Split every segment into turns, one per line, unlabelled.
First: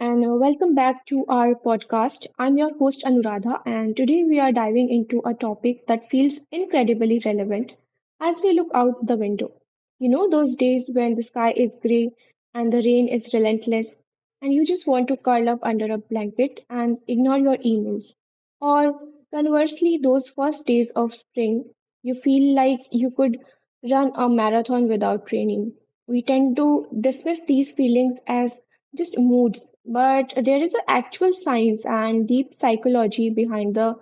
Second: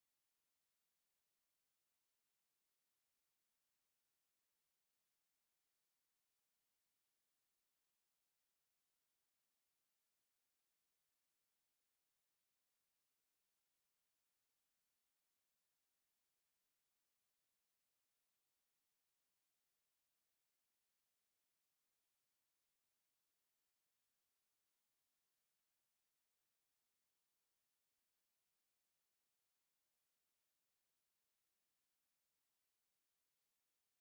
and welcome back to our podcast. I'm your host, Anuradha, and today we are diving into a topic that feels incredibly relevant as we look out the window. You know, those days when the sky is gray and the rain is relentless, and you just want to curl up under a blanket and ignore your emails. Or conversely, those first days of spring, you feel like you could run a marathon without training. We tend to dismiss these feelings as just moods, but there is an actual science and deep psychology behind the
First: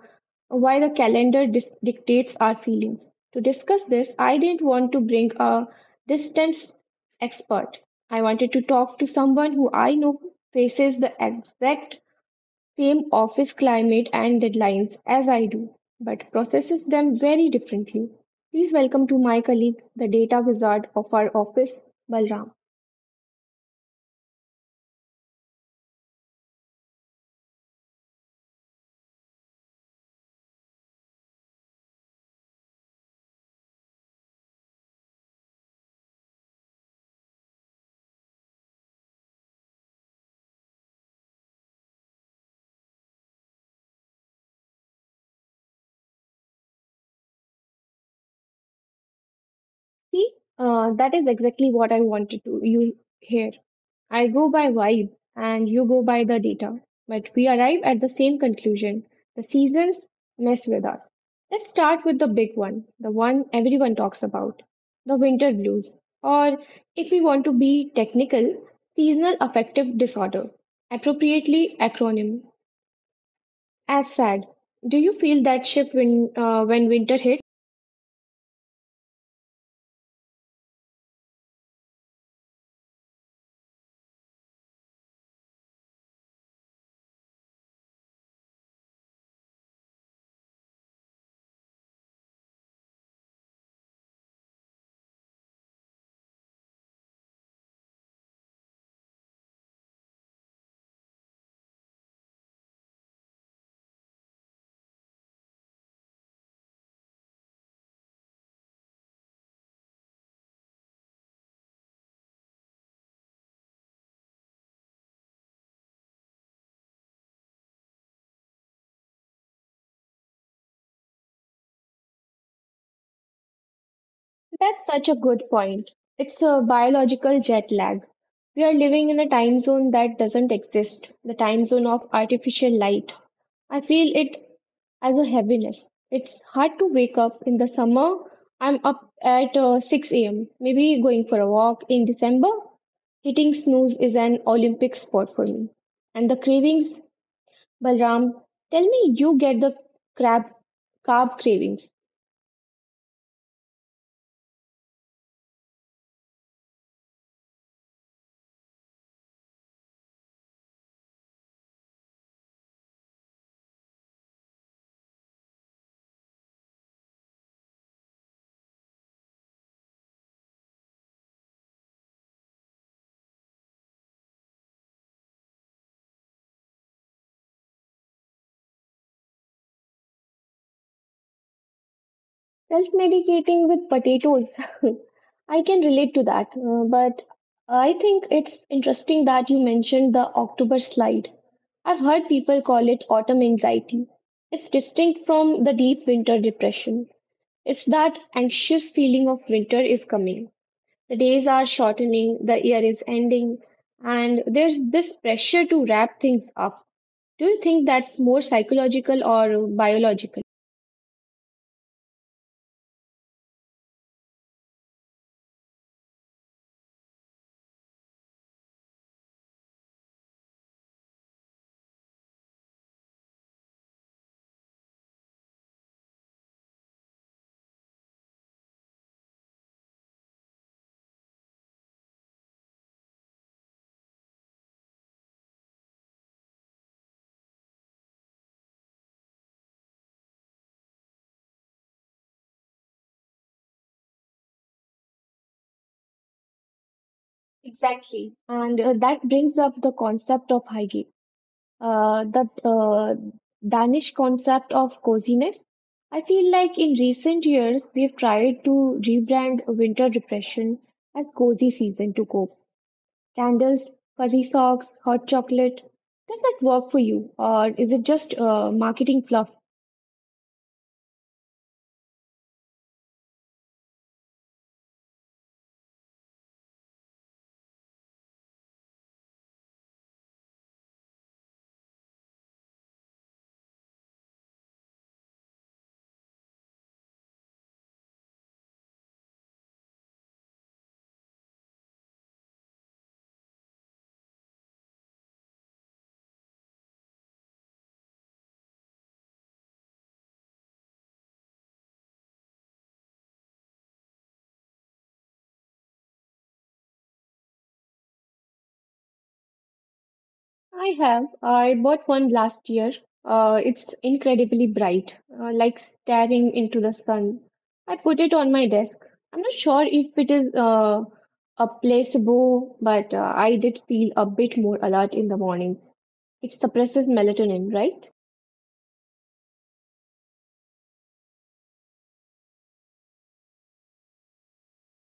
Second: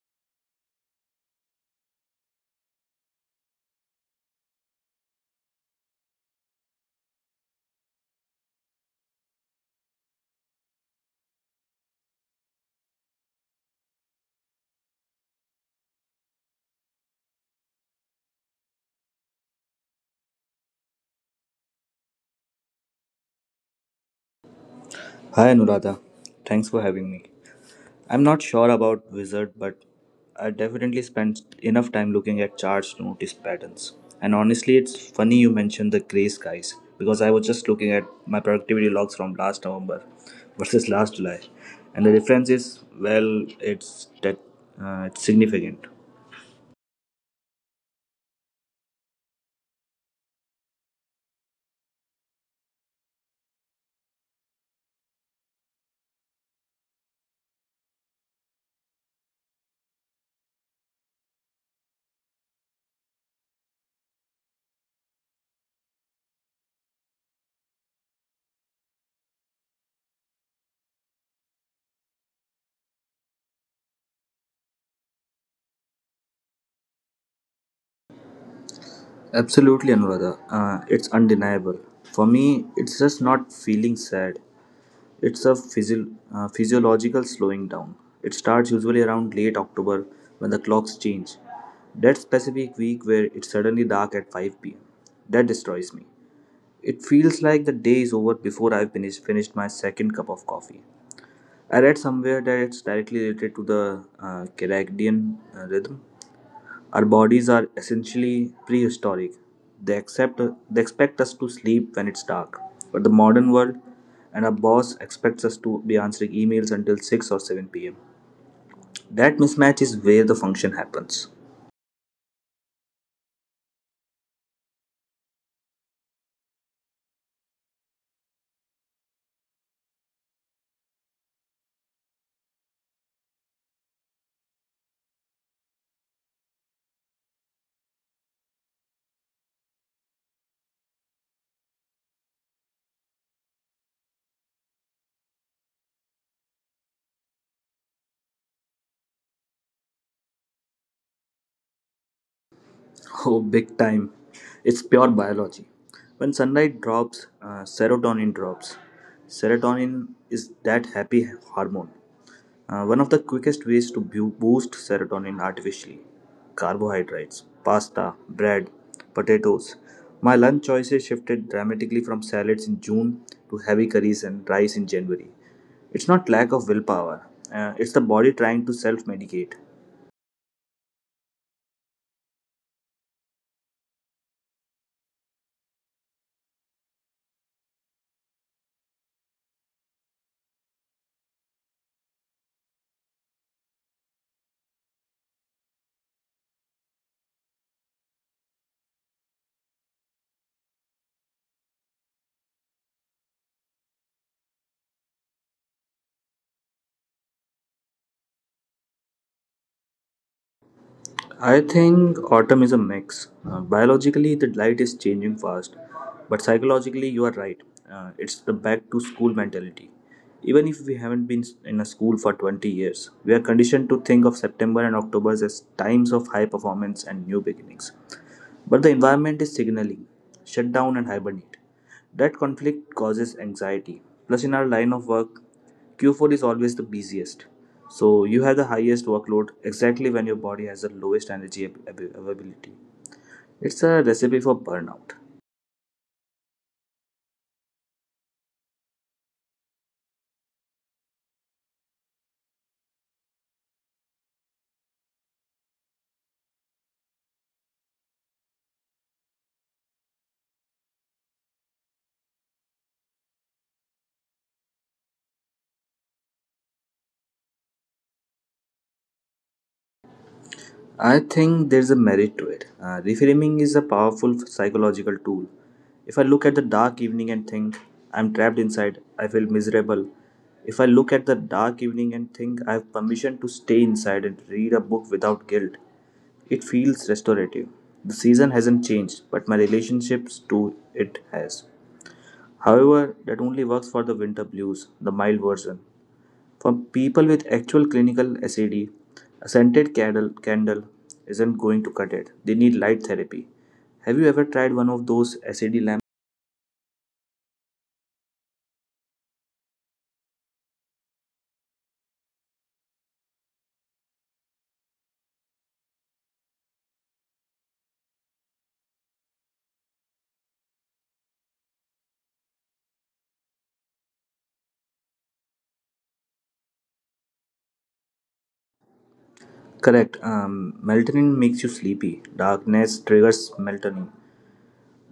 why the calendar dictates our feelings. To discuss this, I didn't want to bring a distance expert. I wanted to talk to someone who I know faces the exact same office climate and deadlines as I do, but processes them very differently. Please welcome to my colleague, the data wizard of our office, Balram.
Hi Anuradha, thanks for having me. I'm not sure about wizard, but I definitely spent enough time looking at charts to notice patterns. And honestly, it's funny you mentioned the grey skies because I was just looking at my productivity logs from last November versus last July, and the difference is, well, it's significant.
See, that is exactly what I wanted to you hear. I go by vibe and you go by the data, but we arrive at the same conclusion. The seasons mess with us. Let's start with the big one, the one everyone talks about, the winter blues, or if we want to be technical, seasonal affective disorder, appropriately acronym as SAD. Do you feel that shift when winter hits?
Absolutely, Anuradha. It's undeniable. For me, it's just not feeling sad. It's a physiological slowing down. It starts usually around late October when the clocks change. That specific week where it's suddenly dark at 5 pm. That destroys me. It feels like the day is over before I've finished my second cup of coffee. I read somewhere that it's directly related to the circadian rhythm. Our bodies are essentially prehistoric. They accept they expect us to sleep when it's dark. But the modern world and our boss expects us to be answering emails until 6 or 7 p.m. That mismatch is where the function happens.
That's such a good point. It's a biological jet lag. We are living in a time zone that doesn't exist, the time zone of artificial light. I feel it as a heaviness. It's hard to wake up in the summer. I'm up at 6 a.m., maybe going for a walk in December. Hitting snooze is an Olympic sport for me. And the cravings, Balram, tell me you get the crab carb cravings.
Oh, big time. It's pure biology. When sunlight drops, serotonin drops. Serotonin is that happy hormone. One of the quickest ways to boost serotonin artificially: carbohydrates, pasta, bread, potatoes. My lunch choices shifted dramatically from salads in June to heavy curries and rice in January. It's not lack of willpower, it's the body trying to self medicate.
Self medicating with potatoes. I can relate to that. But I think it's interesting that you mentioned the October slide. I've heard people call it autumn anxiety. It's distinct from the deep winter depression. It's that anxious feeling of winter is coming. The days are shortening, the year is ending, and there's this pressure to wrap things up. Do you think that's more psychological or biological?
I think autumn is a mix. Biologically, the light is changing fast, but psychologically, you are right. It's the back to school mentality. Even if we haven't been in a school for 20 years, we are conditioned to think of September and October as times of high performance and new beginnings. But the environment is signaling, shut down and hibernate. That conflict causes anxiety. Plus, in our line of work, Q4 is always the busiest. So, you have the highest workload exactly when your body has the lowest energy availability. It's a recipe for burnout.
Exactly. And that brings up the concept of Heige, the Danish concept of coziness. I feel like in recent years, we've tried to rebrand winter depression as cozy season to cope. Candles, furry socks, hot chocolate. Does that work for you, or is it just marketing fluff?
I think there's a merit to it. Reframing is a powerful psychological tool. If I look at the dark evening and think, "I'm trapped inside," I feel miserable. If I look at the dark evening and think, "I have permission to stay inside and read a book without guilt," it feels restorative. The season hasn't changed, but my relationships to it has. However, that only works for the winter blues, the mild version. For people with actual clinical SAD, a D, a scented candle, isn't going to cut it. They need light therapy. Have you ever tried one of those SAD lamps?
I have. I bought one last year. It's incredibly bright, like staring into the sun. I put it on my desk. I'm not sure if it is a placebo, but I did feel a bit more alert in the mornings. It suppresses melatonin, right?
Correct. Melatonin makes you sleepy. Darkness triggers melatonin.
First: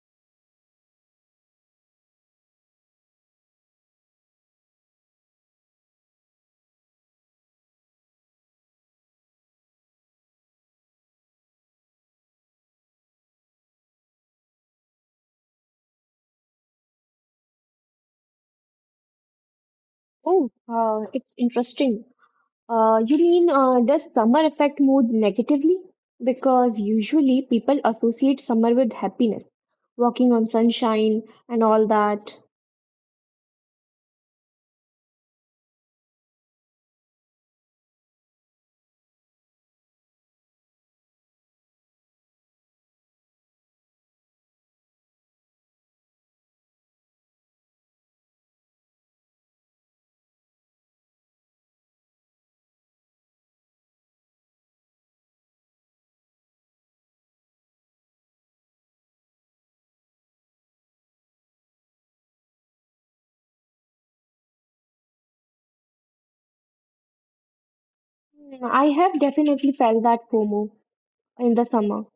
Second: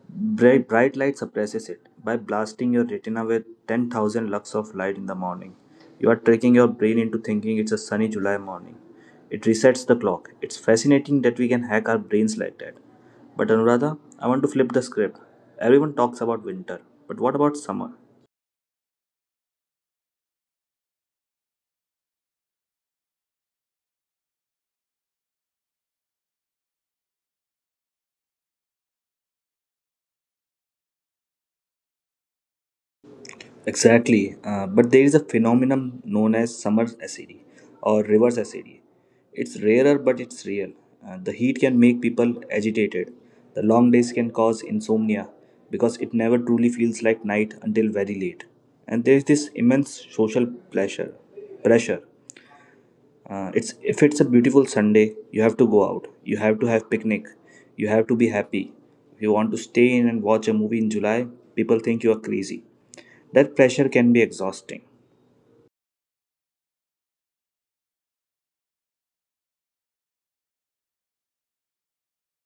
Bright light suppresses it. By blasting your retina with 10,000 lux of light in the morning, you are tricking your brain into thinking it's a sunny July morning. It resets the clock. It's fascinating that we can hack our brains like that. But Anuradha, I want to flip the script. Everyone talks about winter, but what about summer?
Oh, it's interesting. You mean does summer affect mood negatively? Because usually people associate summer with happiness, walking on sunshine and all that.
Exactly, but there is a phenomenon known as summer acidity, or reverse acidity. It's rarer, but it's real. The heat can make people agitated. The long days can cause insomnia because it never truly feels like night until very late. And there is this immense social pressure, pressure it's If it's a beautiful Sunday, you have to go out, you have to have picnic, you have to be happy. If you want to stay in and watch a movie in July, people think you are crazy. That pressure can be exhausting.
Mm, I have definitely felt that FOMO in the summer.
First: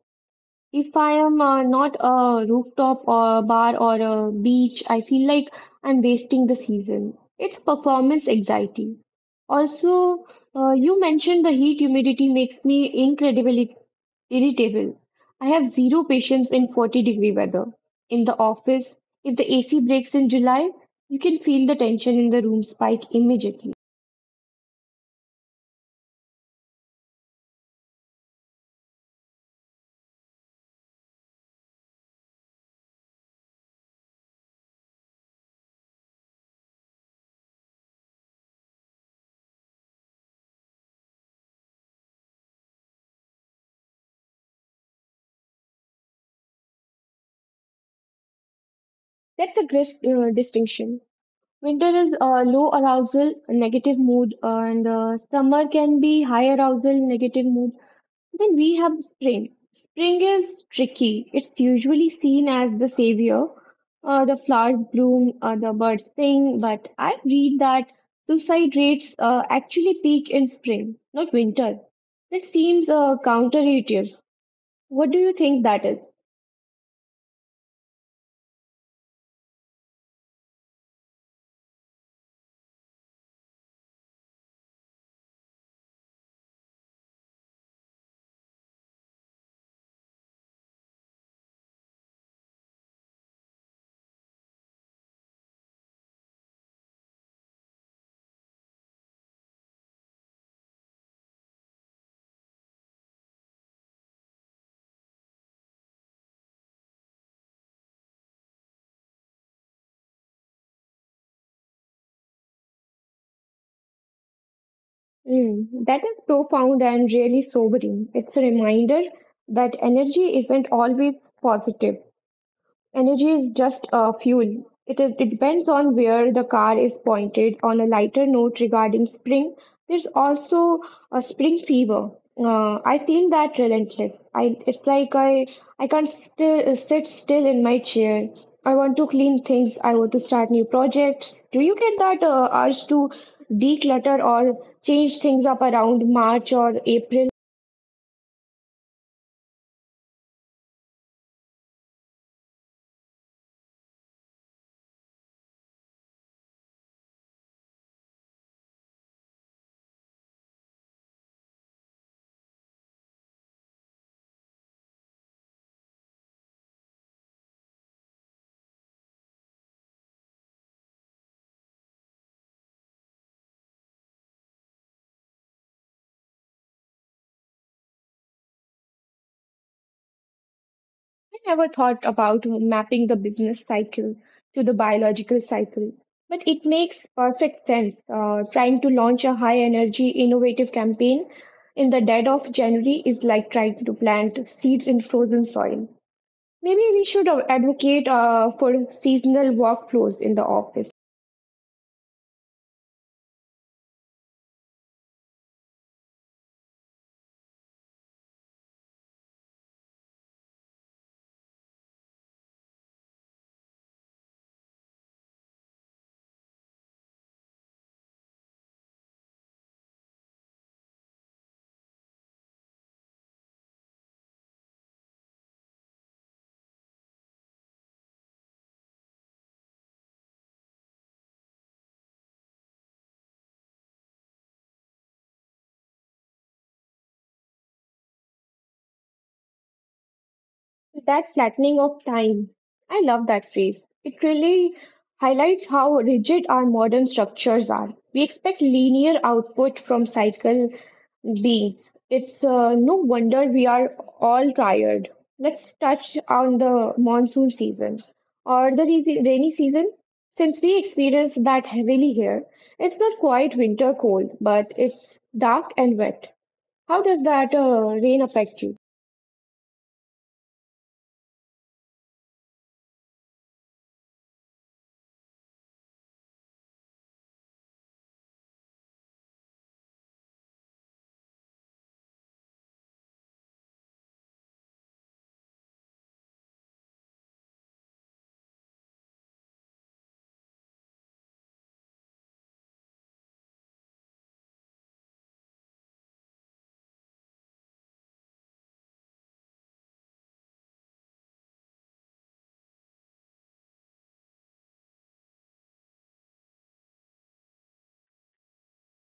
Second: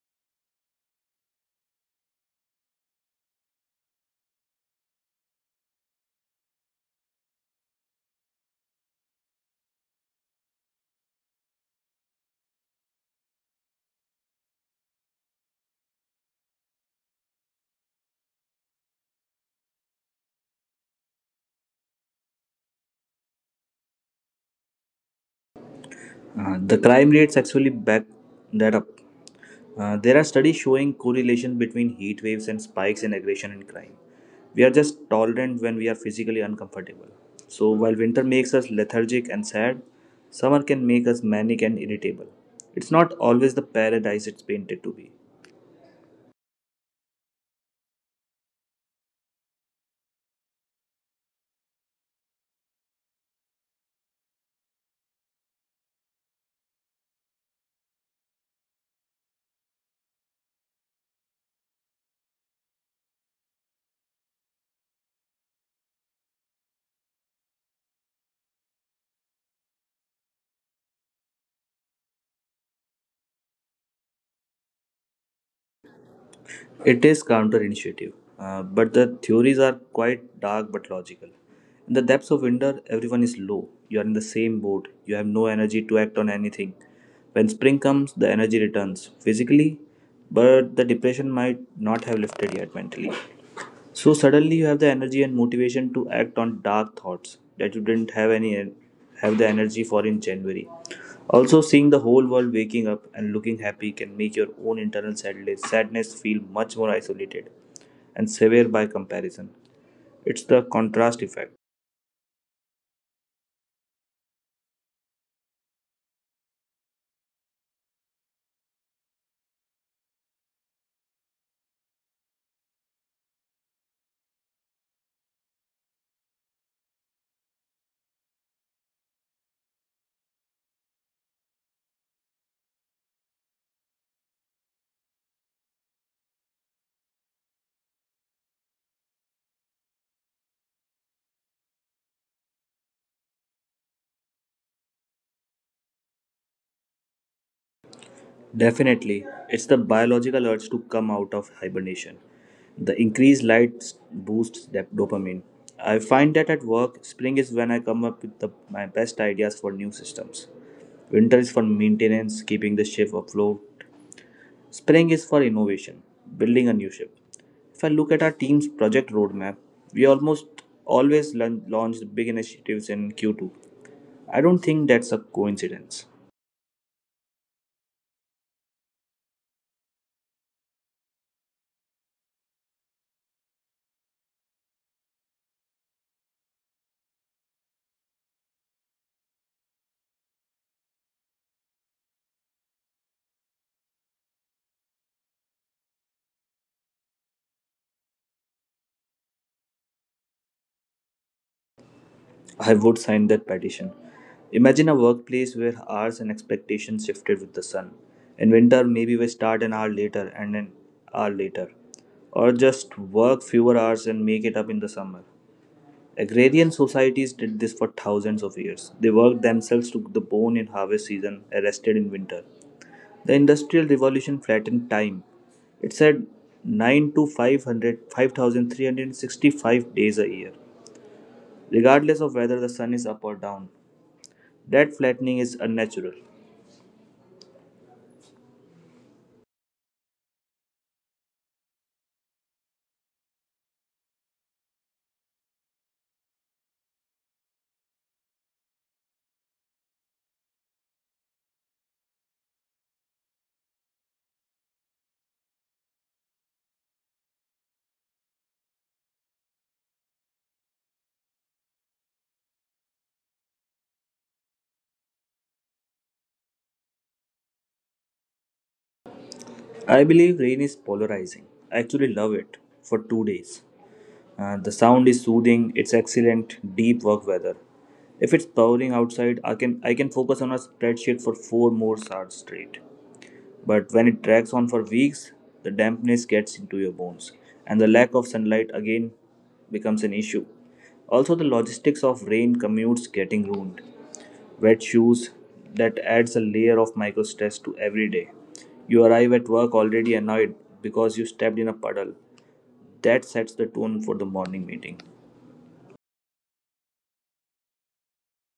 If I am not a rooftop or bar or a beach, I feel like I'm wasting the season. It's performance anxiety. Also, you mentioned the heat humidity makes me incredibly irritable. I have zero patience in 40-degree weather. In the office, if the AC breaks in July, you can feel the tension in the room spike immediately.
The crime rates actually back that up. There are studies showing correlation between heat waves and spikes in aggression and crime. We are just tolerant when we are physically uncomfortable. So while winter makes us lethargic and sad, summer can make us manic and irritable. It's not always the paradise it's painted to be.
That's a great distinction. Winter is low arousal, negative mood, and summer can be high arousal, negative mood. Then we have spring. Spring is tricky. It's usually seen as the savior. The flowers bloom, the birds sing, but I read that suicide rates actually peak in spring, not winter. That seems counterintuitive. What do you think that is?
It is counterintuitive, but the theories are quite dark but logical. In the depths of winter, everyone is low. You are in the same boat. You have no energy to act on anything. When spring comes, the energy returns physically, but the depression might not have lifted yet mentally. So suddenly you have the energy and motivation to act on dark thoughts that you didn't have any have the energy for in January. Also, seeing the whole world waking up and looking happy can make your own internal sadness feel much more isolated and severe by comparison. It's the contrast effect.
Mm, that is profound and really sobering. It's a reminder that energy isn't always positive. Energy is just a fuel. It, is, it depends on where the car is pointed. On a lighter note regarding spring, there's also a spring fever. I feel that relentless. I it's like I can't still sit still in my chair. I want to clean things. I want to start new projects. Do you get that urge to declutter or change things up around March or April?
Definitely, it's the biological urge to come out of hibernation. The increased light boosts dopamine. I find that at work, spring is when I come up with my best ideas for new systems. Winter is for maintenance, keeping the ship afloat. Spring is for innovation, building a new ship. If I look at our team's project roadmap, we almost always launch big initiatives in Q2. I don't think that's a coincidence.
I never thought about mapping the business cycle to the biological cycle, but it makes perfect sense. Trying to launch a high energy, innovative campaign in the dead of January is like trying to plant seeds in frozen soil. Maybe we should advocate for seasonal workflows in the office.
I would sign that petition. Imagine a workplace where hours and expectations shifted with the sun. In winter, maybe we start an hour later, or just work fewer hours and make it up in the summer. Agrarian societies did this for thousands of years. They worked themselves to the bone in harvest season, rested in winter. The Industrial Revolution flattened time. It said 9 to 500, 5,365 days a year, regardless of whether the sun is up or down. That flattening is unnatural.
That flattening of time. I love that phrase. It really highlights how rigid our modern structures are. We expect linear output from cycle beings. It's no wonder we are all tired. Let's touch on the monsoon season or the rainy season. Since we experience that heavily here, it's not quite winter cold, but it's dark and wet. How does that rain affect you?
I believe rain is polarizing. I actually love it for 2 days. The sound is soothing. It's excellent deep work weather. If it's pouring outside, I can focus on a spreadsheet for 4 more hours straight. But when it drags on for weeks, the dampness gets into your bones, and the lack of sunlight again becomes an issue. Also, the logistics of rain commutes getting ruined. Wet shoes, that adds a layer of micro stress to every day. You arrive at work already annoyed because you stepped in a puddle. That sets the tone for the morning meeting.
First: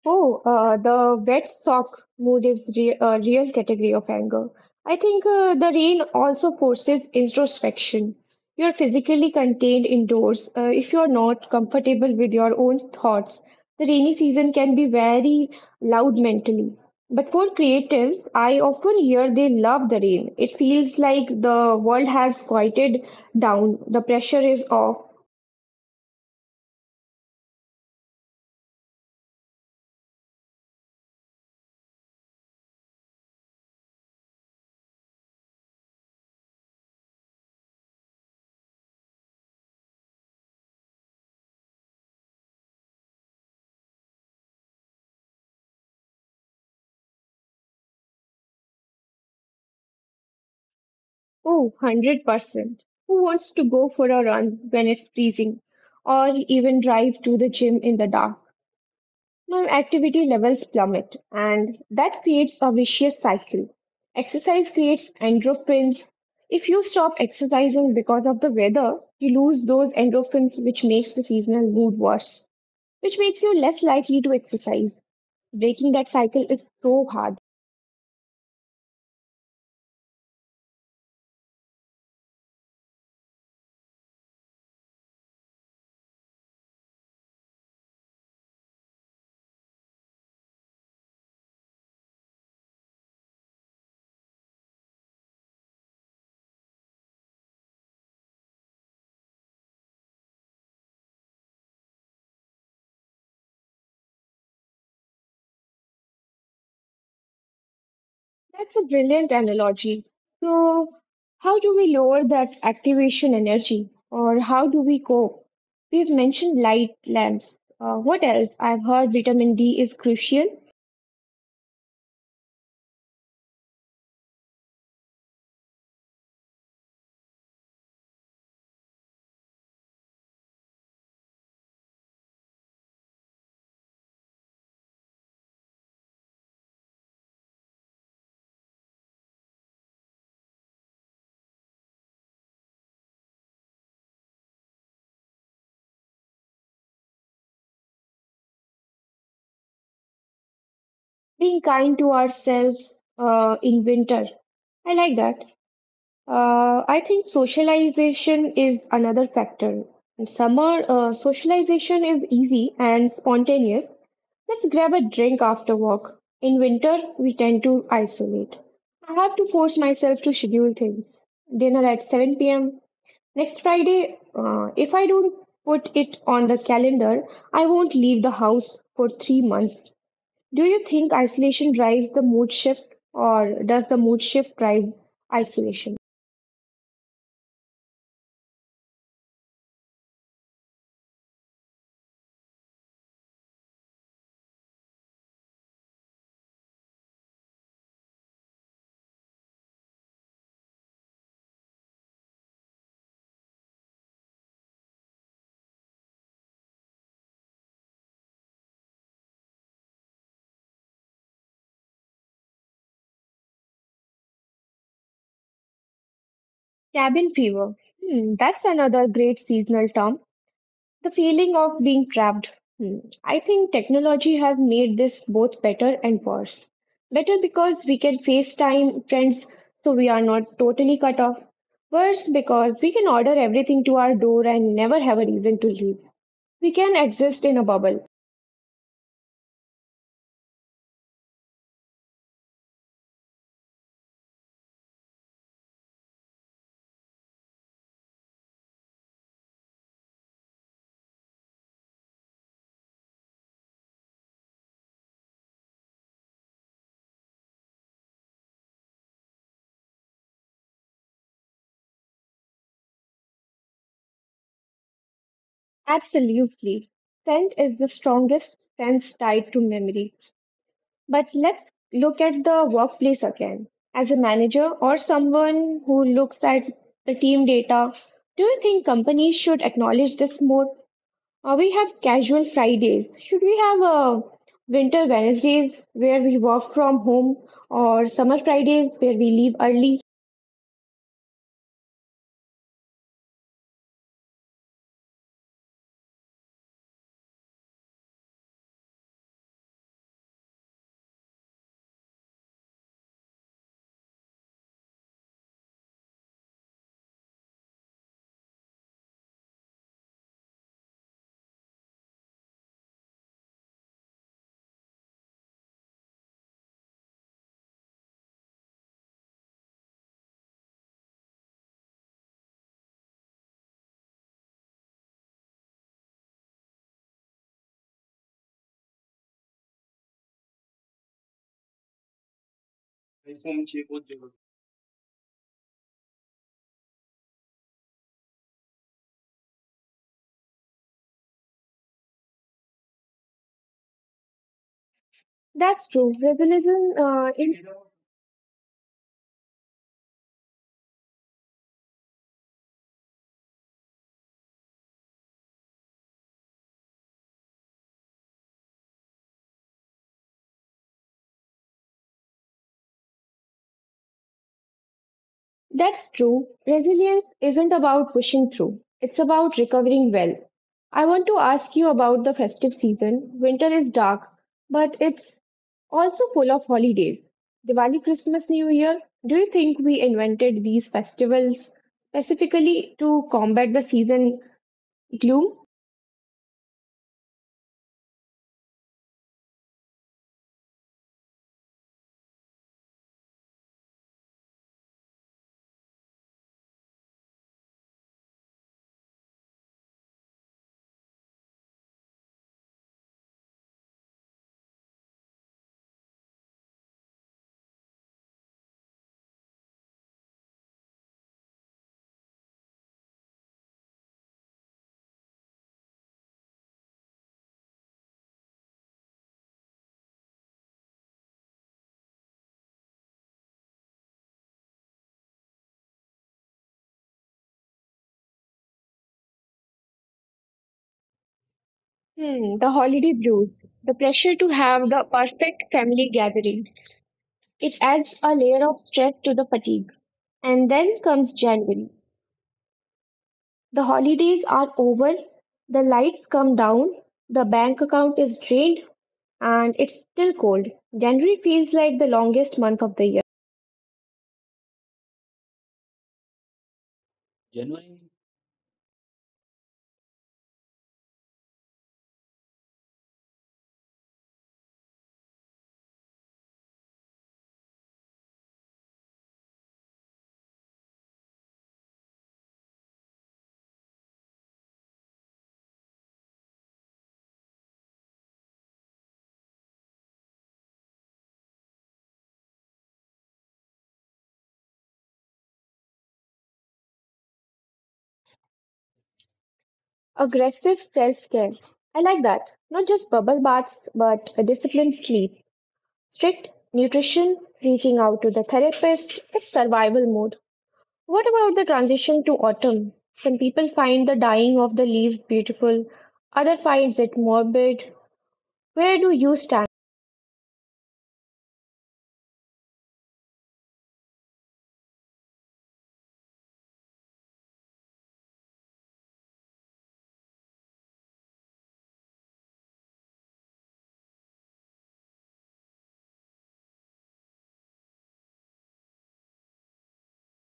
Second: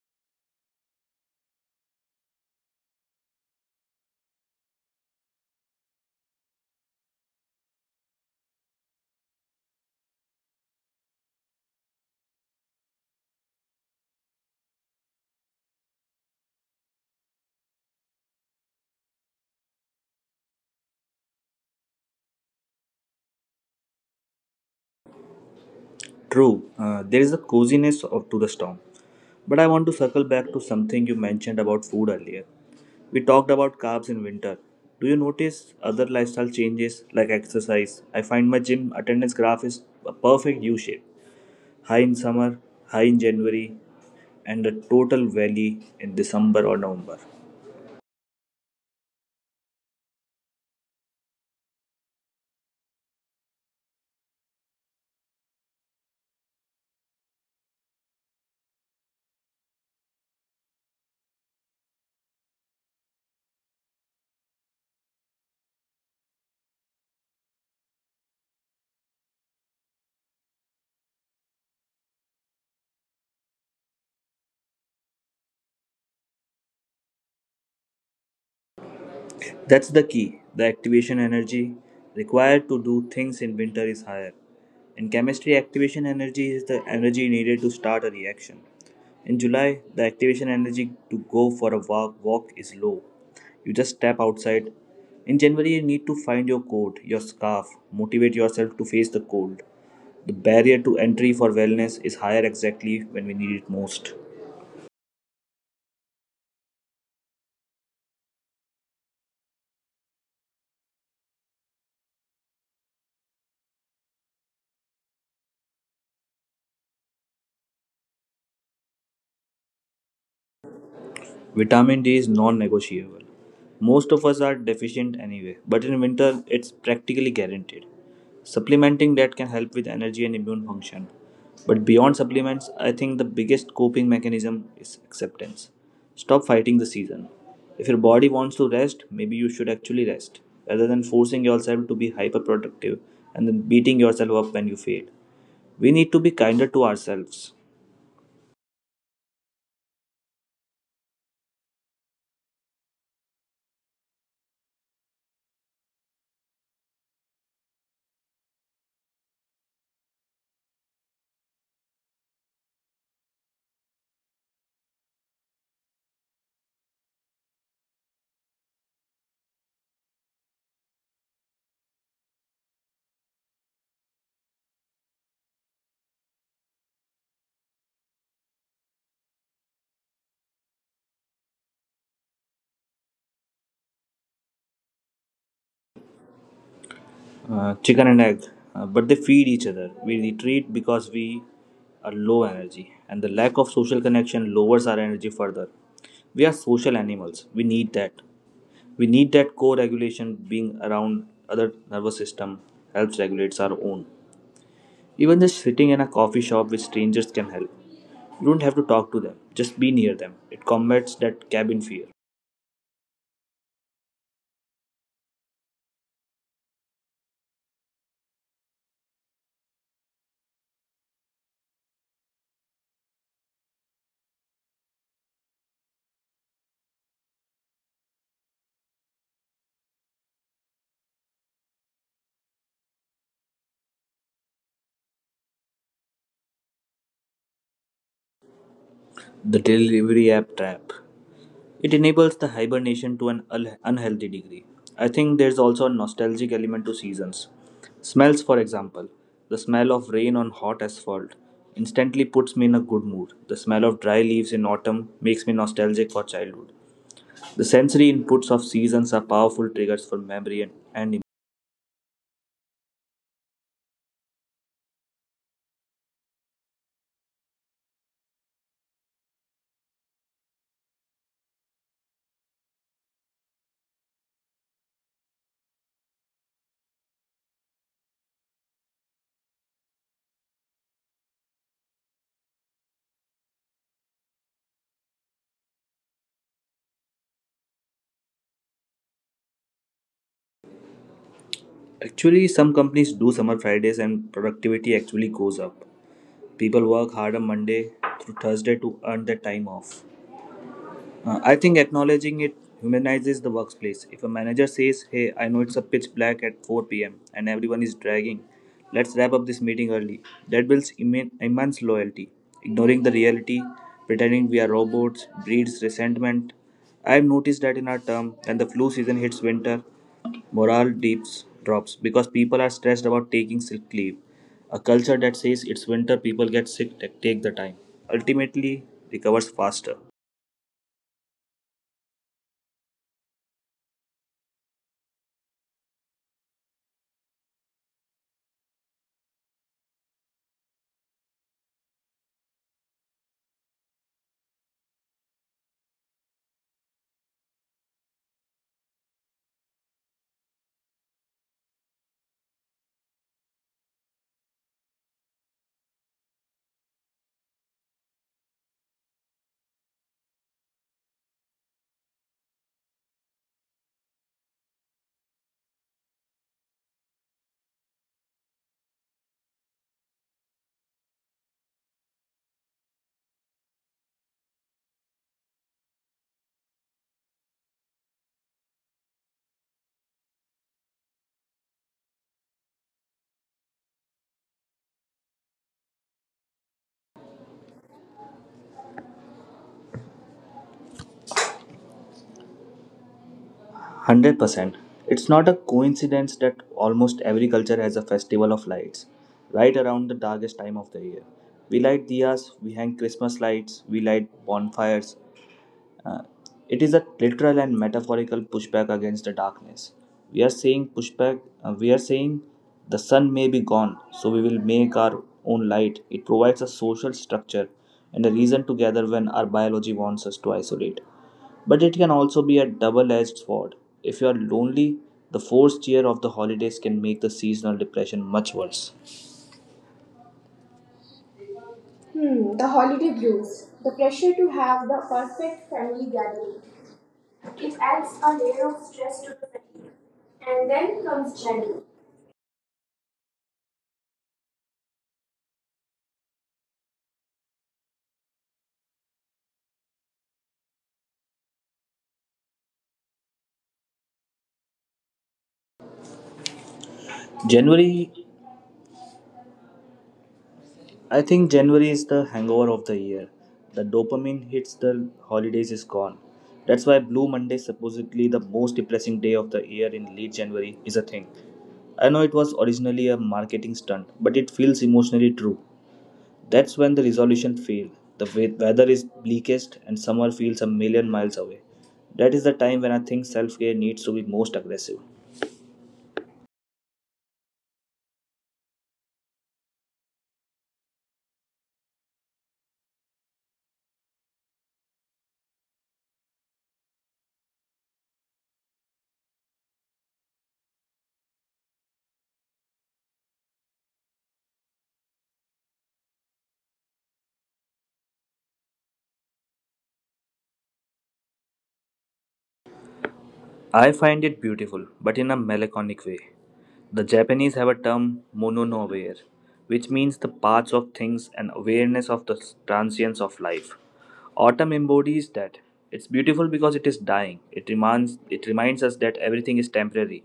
Oh, the wet sock mood is re a real category of anger. I think the rain also forces introspection. You're physically contained indoors. If you're not comfortable with your own thoughts, the rainy season can be very loud mentally. But for creatives, I often hear they love the rain. It feels like the world has quieted down, the pressure is off.
True, there is a coziness to the storm. But I want to circle back to something you mentioned about food earlier. We talked about carbs in winter. Do you notice other lifestyle changes like exercise? I find my gym attendance graph is a perfect U shape. High in summer, high in January, and a total valley in December or November.
Oh, 100%. Who wants to go for a run when it's freezing or even drive to the gym in the dark? My activity levels plummet, and that creates a vicious cycle. Exercise creates endorphins. If you stop exercising because of the weather, you lose those endorphins, which makes the seasonal mood worse, which makes you less likely to exercise. Breaking that cycle is so hard.
That's the key. The activation energy required to do things in winter is higher. In chemistry, activation energy is the energy needed to start a reaction. In July, the activation energy to go for a walk is low. You just step outside. In January, you need to find your coat, your scarf, motivate yourself to face the cold. The barrier to entry for wellness is higher exactly when we need it most.
That's a brilliant analogy. So, how do we lower that activation energy or how do we cope? We've mentioned light lamps. What else? I've heard vitamin D is crucial.
Vitamin D is non-negotiable. Most of us are deficient anyway, but in winter it's practically guaranteed. Supplementing that can help with energy and immune function. But beyond supplements, I think the biggest coping mechanism is acceptance. Stop fighting the season. If your body wants to rest, maybe you should actually rest, rather than forcing yourself to be hyperproductive and then beating yourself up when you fail. We need to be kinder to ourselves.
Being kind to ourselves in winter. I like that. I think socialization is another factor. In summer, socialization is easy and spontaneous. Let's grab a drink after work. In winter, we tend to isolate. I have to force myself to schedule things. Dinner at 7 pm. Next Friday, if I don't put it on the calendar, I won't leave the house for 3 months. Do you think isolation drives the mood shift, or does the mood shift drive isolation?
Chicken and egg, but they feed each other. We retreat because we are low energy, and the lack of social connection lowers our energy further. We are social animals. We need that. We need that co-regulation. Being around other nervous system helps regulates our own. Even just sitting in a coffee shop with strangers can help. You don't have to talk to them. Just be near them. It combats that cabin fear.
Cabin fever. Hmm, that's another great seasonal term. The feeling of being trapped. Hmm. I think technology has made this both better and worse. Better because we can FaceTime friends so we are not totally cut off. Worse because we can order everything to our door and never have a reason to leave. We can exist in a bubble.
The delivery app trap. It enables the hibernation to an unhealthy degree. I think there's also a nostalgic element to seasons. Smells, for example, the smell of rain on hot asphalt instantly puts me in a good mood. The smell of dry leaves in autumn makes me nostalgic for childhood. The sensory inputs of seasons are powerful triggers for memory and emotion.
Absolutely. Scent is the strongest sense tied to memory. But let's look at the workplace again. As a manager or someone who looks at the team data, do you think companies should acknowledge this more? Or we have casual Fridays? Should we have a winter Wednesdays where we work from home or summer Fridays where we leave early?
Actually, some companies do summer Fridays and productivity actually goes up. People work hard on Monday through Thursday to earn their time off. I think acknowledging it humanizes the workplace. If a manager says, "Hey, I know it's a pitch black at 4 p.m. and everyone is dragging, let's wrap up this meeting early," that builds immense loyalty. Ignoring the reality, pretending we are robots, breeds resentment. I've noticed that in our term, when the flu season hits winter, morale drops because people are stressed about taking sick leave. A culture that says it's winter, people get sick, take the time, ultimately recovers faster.
That's true. Realism uh, in That's true. Resilience isn't about pushing through, it's about recovering well. I want to ask you about the festive season. Winter is dark, but it's also full of holidays. Diwali, Christmas, New Year. Do you think we invented these festivals specifically to combat the season gloom?
100%. It's not a coincidence that almost every culture has a festival of lights right around the darkest time of the year. We light diyas, we hang Christmas lights, we light bonfires, uh, it is a literal and metaphorical pushback against the darkness. We are saying pushback, we are saying the sun may be gone, so we will make our own light. It provides a social structure and a reason to gather when our biology wants us to isolate. But it can also be a double edged sword. If you are lonely, the forced cheer of the holidays can make the seasonal depression much worse. Hmm, the holiday blues.
Hmm,
The
the
pressure
holiday
to
blues,
have the
the pressure to
perfect
have
family
the
gathering.
perfect family gathering.
It adds a layer
It
of
adds
stress to
a
the
layer of
fatigue.
stress to the
And
fatigue.
then comes
And
January.
then comes January. The holidays are over, the lights come down, the bank account is drained, and it's still cold. January feels like the longest month of the year.
January, I think January is the hangover of the year. The dopamine hits the holidays is gone. That's why Blue Monday, supposedly the most depressing day of the year in late January, is a thing. I know it was originally a marketing stunt, but it feels emotionally true. That's when the resolution failed. The weather is bleakest and summer feels 1,000,000 miles away. That is the time when I think self care needs to be most aggressive.
Aggressive self care. I like that. Not just bubble baths, but a disciplined sleep, strict nutrition, reaching out to the therapist. It's survival mode. What about the transition to autumn? Some people find the dying of the leaves beautiful, others finds it morbid. Where do you stand?
I find it beautiful, but in a melancholic way. The Japanese have a term mononaware, which means the parts of things and awareness of the transience of life. Autumn embodies that. It's beautiful because it is dying. It reminds us that everything is temporary.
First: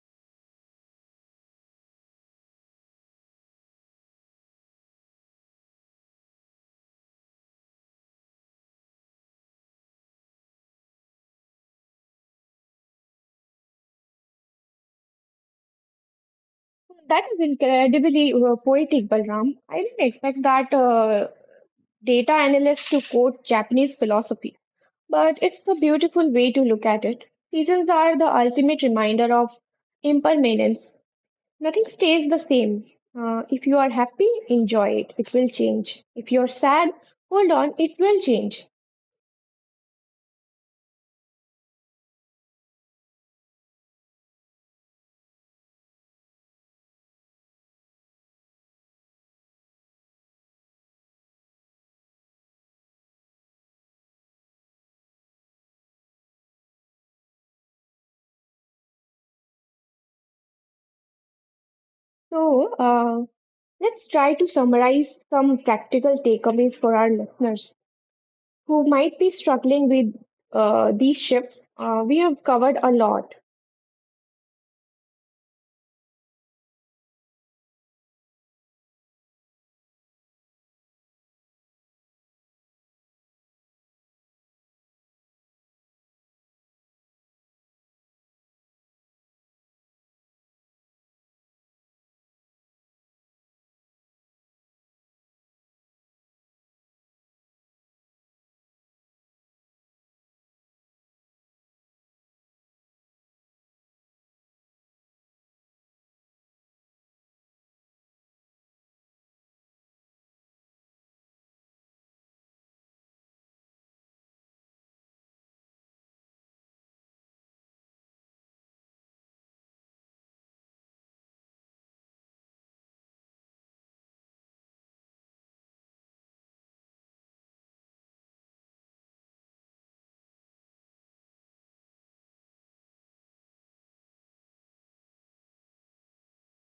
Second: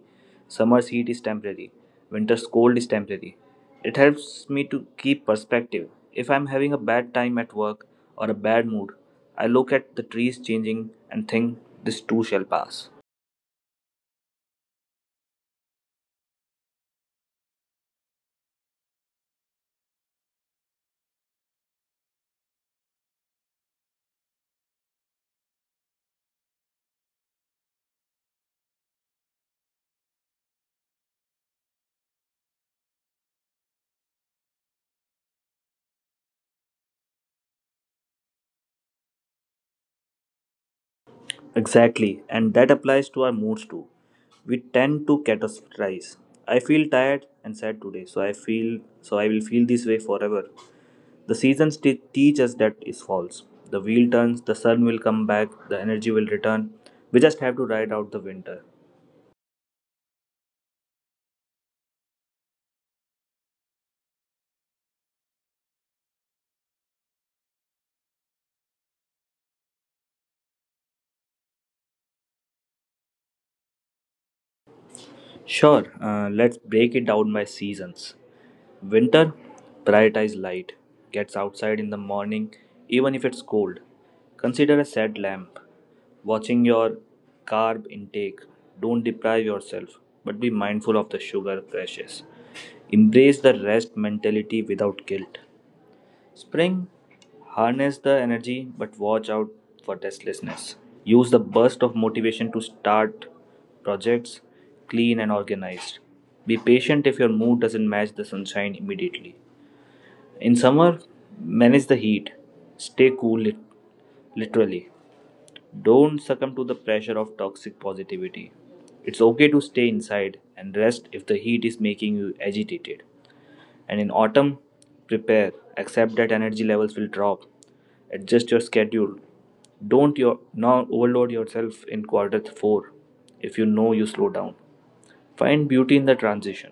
Summer's heat is temporary. Winter's cold is temporary. It helps me to keep perspective. If I'm having a bad time at work or a bad mood, I look at the trees changing and think this too shall pass.
That is incredibly poetic, Balram. I didn't expect that data analyst to quote Japanese philosophy, but it's a beautiful way to look at it. Seasons are the ultimate reminder of impermanence. Nothing stays the same. If you are happy, enjoy it. It will change. If you're sad, hold on, it will change.
Exactly, and that applies to our moods too. We tend to categorize. I feel tired and sad today, so I will feel this way forever. The seasons teach us that is false. The wheel turns, the sun will come back, the energy will return. We just have to ride out the winter.
So, let's try to summarize some practical takeaways for our listeners who might be struggling with these shifts. We have covered a lot.
Sure, let's break it down by seasons. Winter, prioritize light. Gets outside in the morning, even if it's cold. Consider a sad lamp. Watching your carb intake, don't deprive yourself, but be mindful of the sugar crashes. Embrace the rest mentality without guilt. Spring, harness the energy, but watch out for restlessness. Use the burst of motivation to start projects, clean and organized. Be patient if your mood doesn't match the sunshine immediately. In summer, manage the heat. Stay cool, literally. Don't succumb to the pressure of toxic positivity. It's okay to stay inside and rest if the heat is making you agitated. And in autumn, prepare, accept that energy levels will drop. Adjust your schedule. Don't your now overload yourself in quarter 4 if you know you slow down. Find beauty in the transition.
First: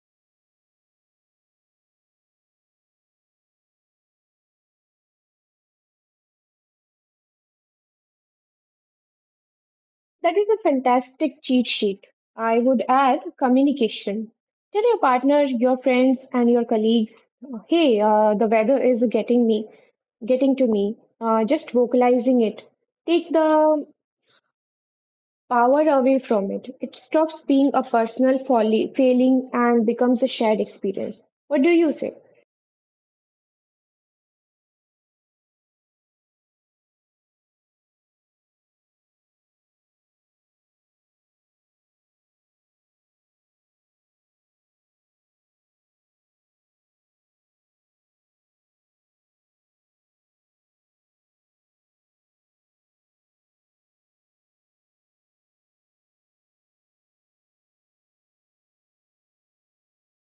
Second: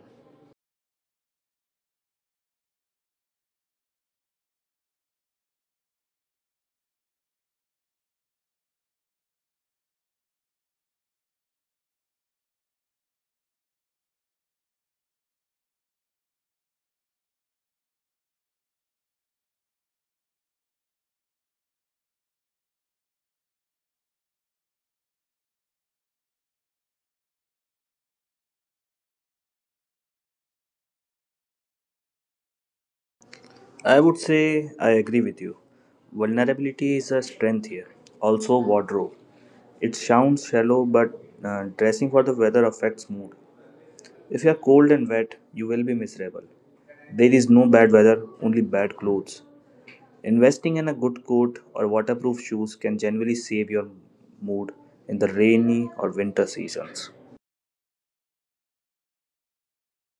That is a fantastic cheat sheet. I would add communication. Tell your partner, your friends, and your colleagues, hey, the weather is getting to me. Just vocalizing it. Take the power away from it. It stops being a personal failing and becomes a shared experience. What do you say?
I would say I agree with you. Vulnerability is a strength here. Also, wardrobe. It sounds shallow, but dressing for the weather affects mood. If you are cold and wet, you will be miserable. There is no bad weather, only bad clothes. Investing in a good coat or waterproof shoes can generally save your mood in the rainy or winter seasons.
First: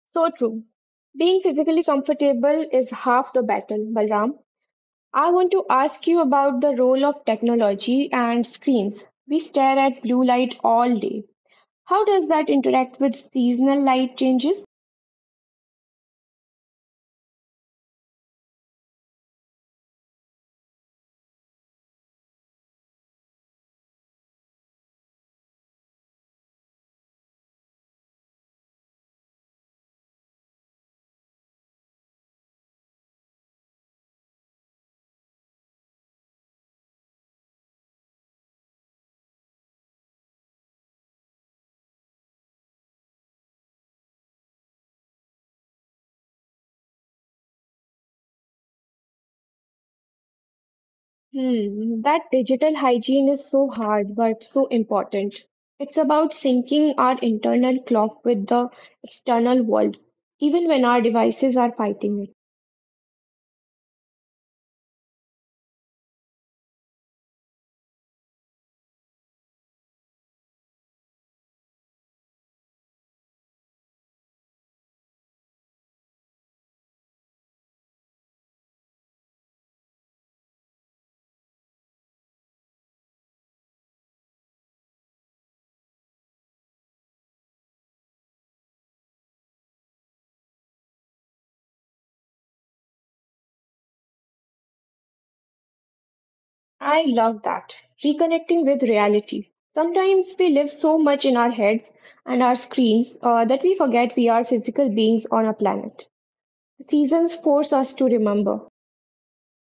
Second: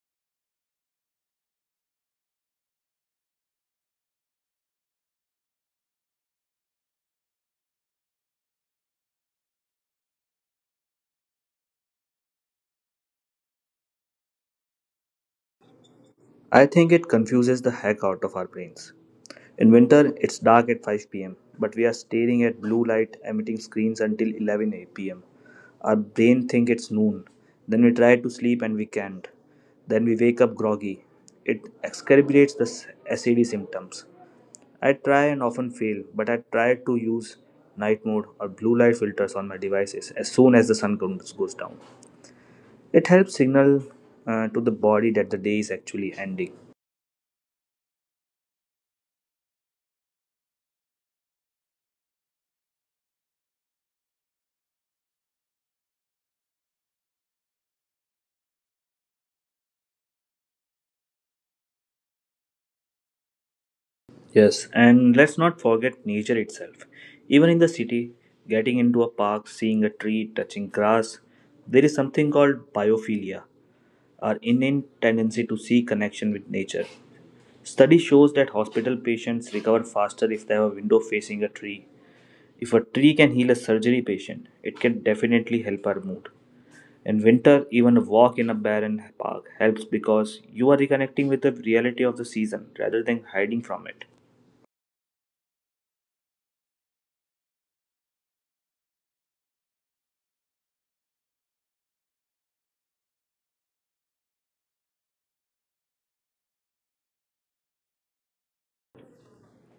So true. Being physically comfortable is half the battle, Balram. I want to ask you about the role of technology and screens. We stare at blue light all day. How does that interact with seasonal light changes?
I think it confuses the heck out of our brains. In winter, it's dark at 5 p.m., but we are staring at blue light emitting screens until 11 pm. Our brain thinks it's noon. Then we try to sleep and we can't. Then we wake up groggy. It exacerbates the SAD symptoms. I try and often fail, but I try to use night mode or blue light filters on my devices as soon as the sun goes down. It helps signal to the body that the day is actually ending.
Hmm, that digital hygiene is so hard but so important. It's about syncing our internal clock with the external world, even when our devices are fighting it.
Yes, and let's not forget nature itself. Even in the city, getting into a park, seeing a tree, touching grass, there is something called biophilia, our innate tendency to seek connection with nature. Study shows that hospital patients recover faster if they have a window facing a tree. If a tree can heal a surgery patient, it can definitely help our mood. In winter, even a walk in a barren park helps because you are reconnecting with the reality of the season rather than hiding from it.
I love that. Reconnecting with reality. Sometimes we live so much in our heads and our screens that we forget we are physical beings on a planet. Seasons force us to remember.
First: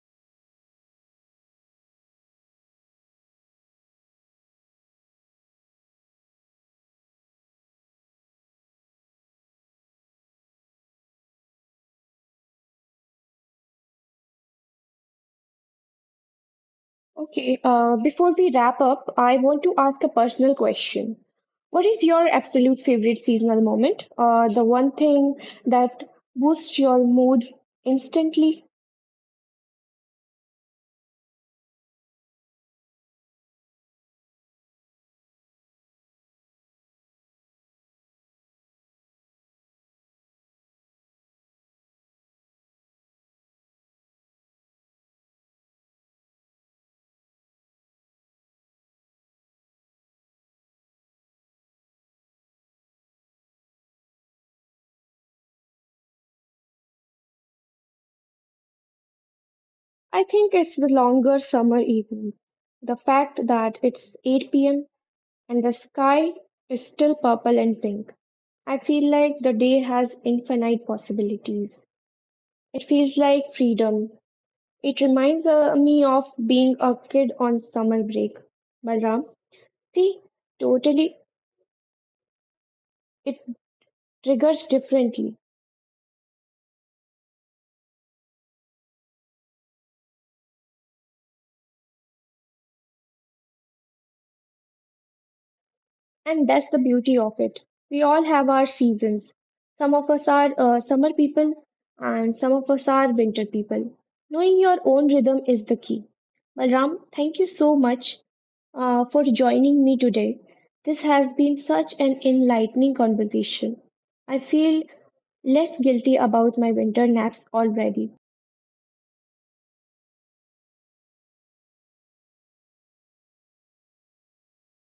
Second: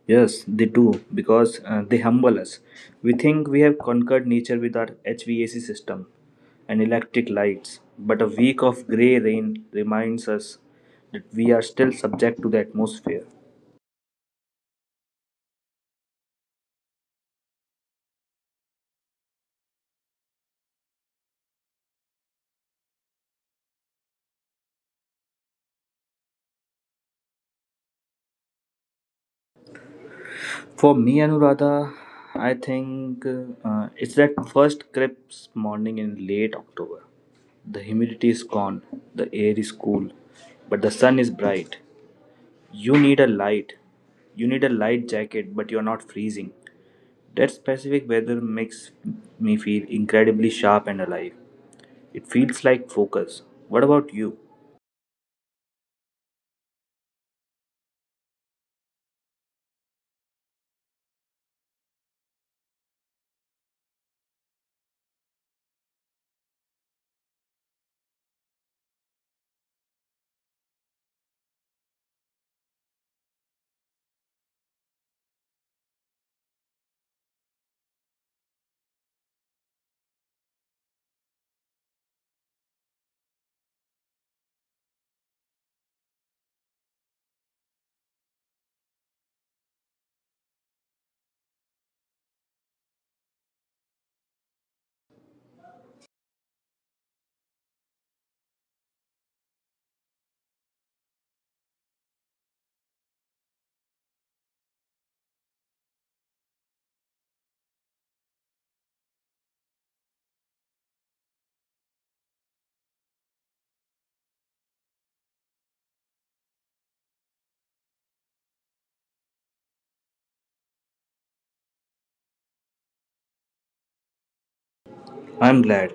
Yes, they do because they humble us. We think we have conquered nature with our HVAC system and electric lights, but a week of grey rain reminds us that we are still subject to the atmosphere.
Okay, before we wrap up, I want to ask a personal question. What is your absolute favorite seasonal moment? The one thing that boosts your mood instantly?
For me, Anuradha, I think it's that first crisp morning in late October. The humidity is gone, the air is cool, but the sun is bright. You need a light. You need a light jacket, but you're not freezing. That specific weather makes me feel incredibly sharp and alive. It feels like focus. What about you?
I think it's the longer summer evening. The fact that it's 8 p.m. and the sky is still purple and pink. I feel like the day has infinite possibilities. It feels like freedom. It reminds me of being a kid on summer break. Balram, see, totally, it triggers differently. And that's the beauty of it. We all have our seasons. Some of us are summer people and some of us are winter people. Knowing your own rhythm is the key. Balram, thank you so much for joining me today. This has been such an enlightening conversation. I feel less guilty about my winter naps already.
I'm glad.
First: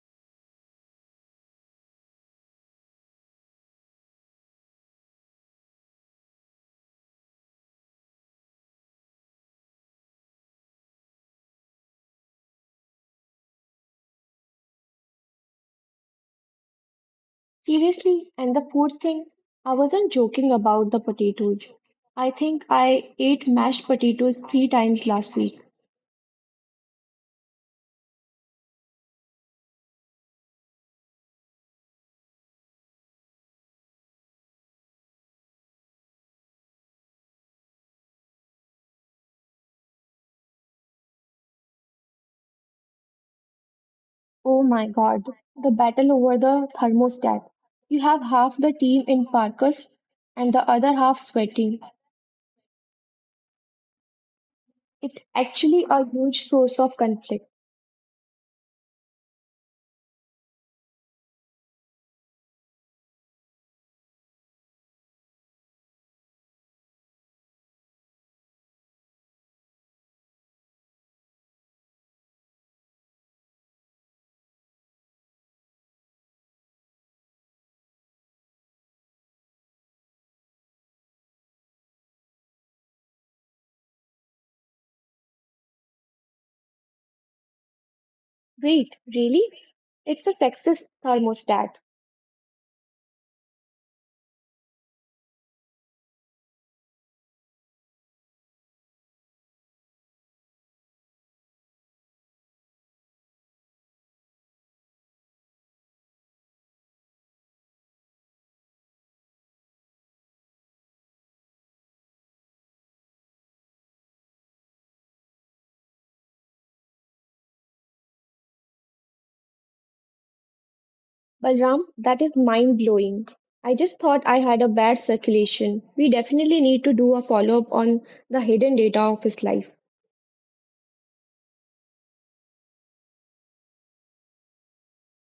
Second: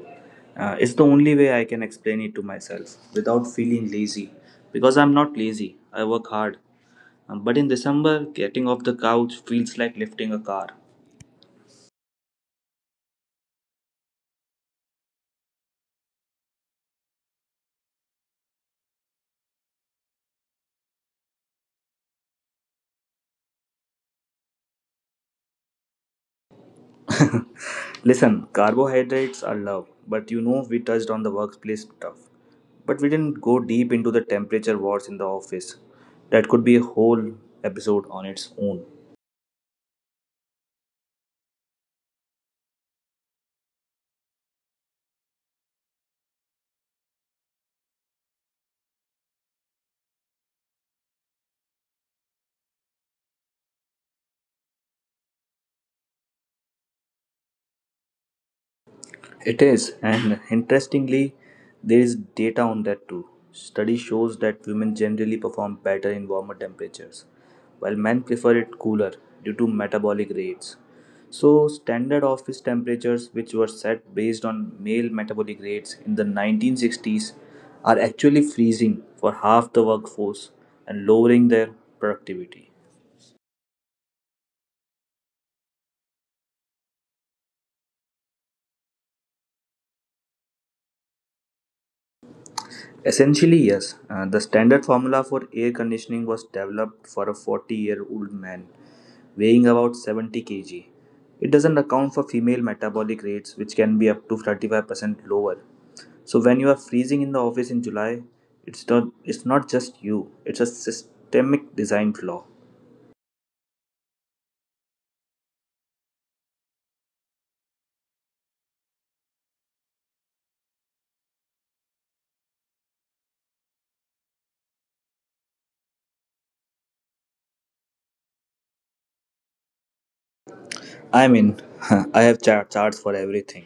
It's the only way I can explain it to myself without feeling lazy. Because I'm not lazy, I work hard. But in December, getting off the couch feels like lifting a car.
Seriously, and the food thing, I wasn't joking about the potatoes. I think I ate mashed potatoes 3 times last week.
Listen, carbohydrates are love, but you know we touched on the workplace stuff. But we didn't go deep into the temperature wars in the office. That could be a whole episode on its own.
Oh my god, the battle over the thermostat. You have half the team in parkas and the other half sweating. It's actually a huge source of conflict.
It is, and interestingly, there is data on that too. Study shows that women generally perform better in warmer temperatures, while men prefer it cooler due to metabolic rates. So, standard office temperatures, which were set based on male metabolic rates in the 1960s, are actually freezing for half the workforce and lowering their productivity.
Wait, really? It's a sexist thermostat.
Essentially, yes. The standard formula for air conditioning was developed for a 40-year-old man weighing about 70 kg. It doesn't account for female metabolic rates, which can be up to 35% lower. So, when you are freezing in the office in July, it's not just you, it's a systemic design flaw.
Balram, that is mind blowing. I just thought I had a bad circulation. We definitely need to do a follow up on the hidden data of his life.
I mean, I have charts for everything.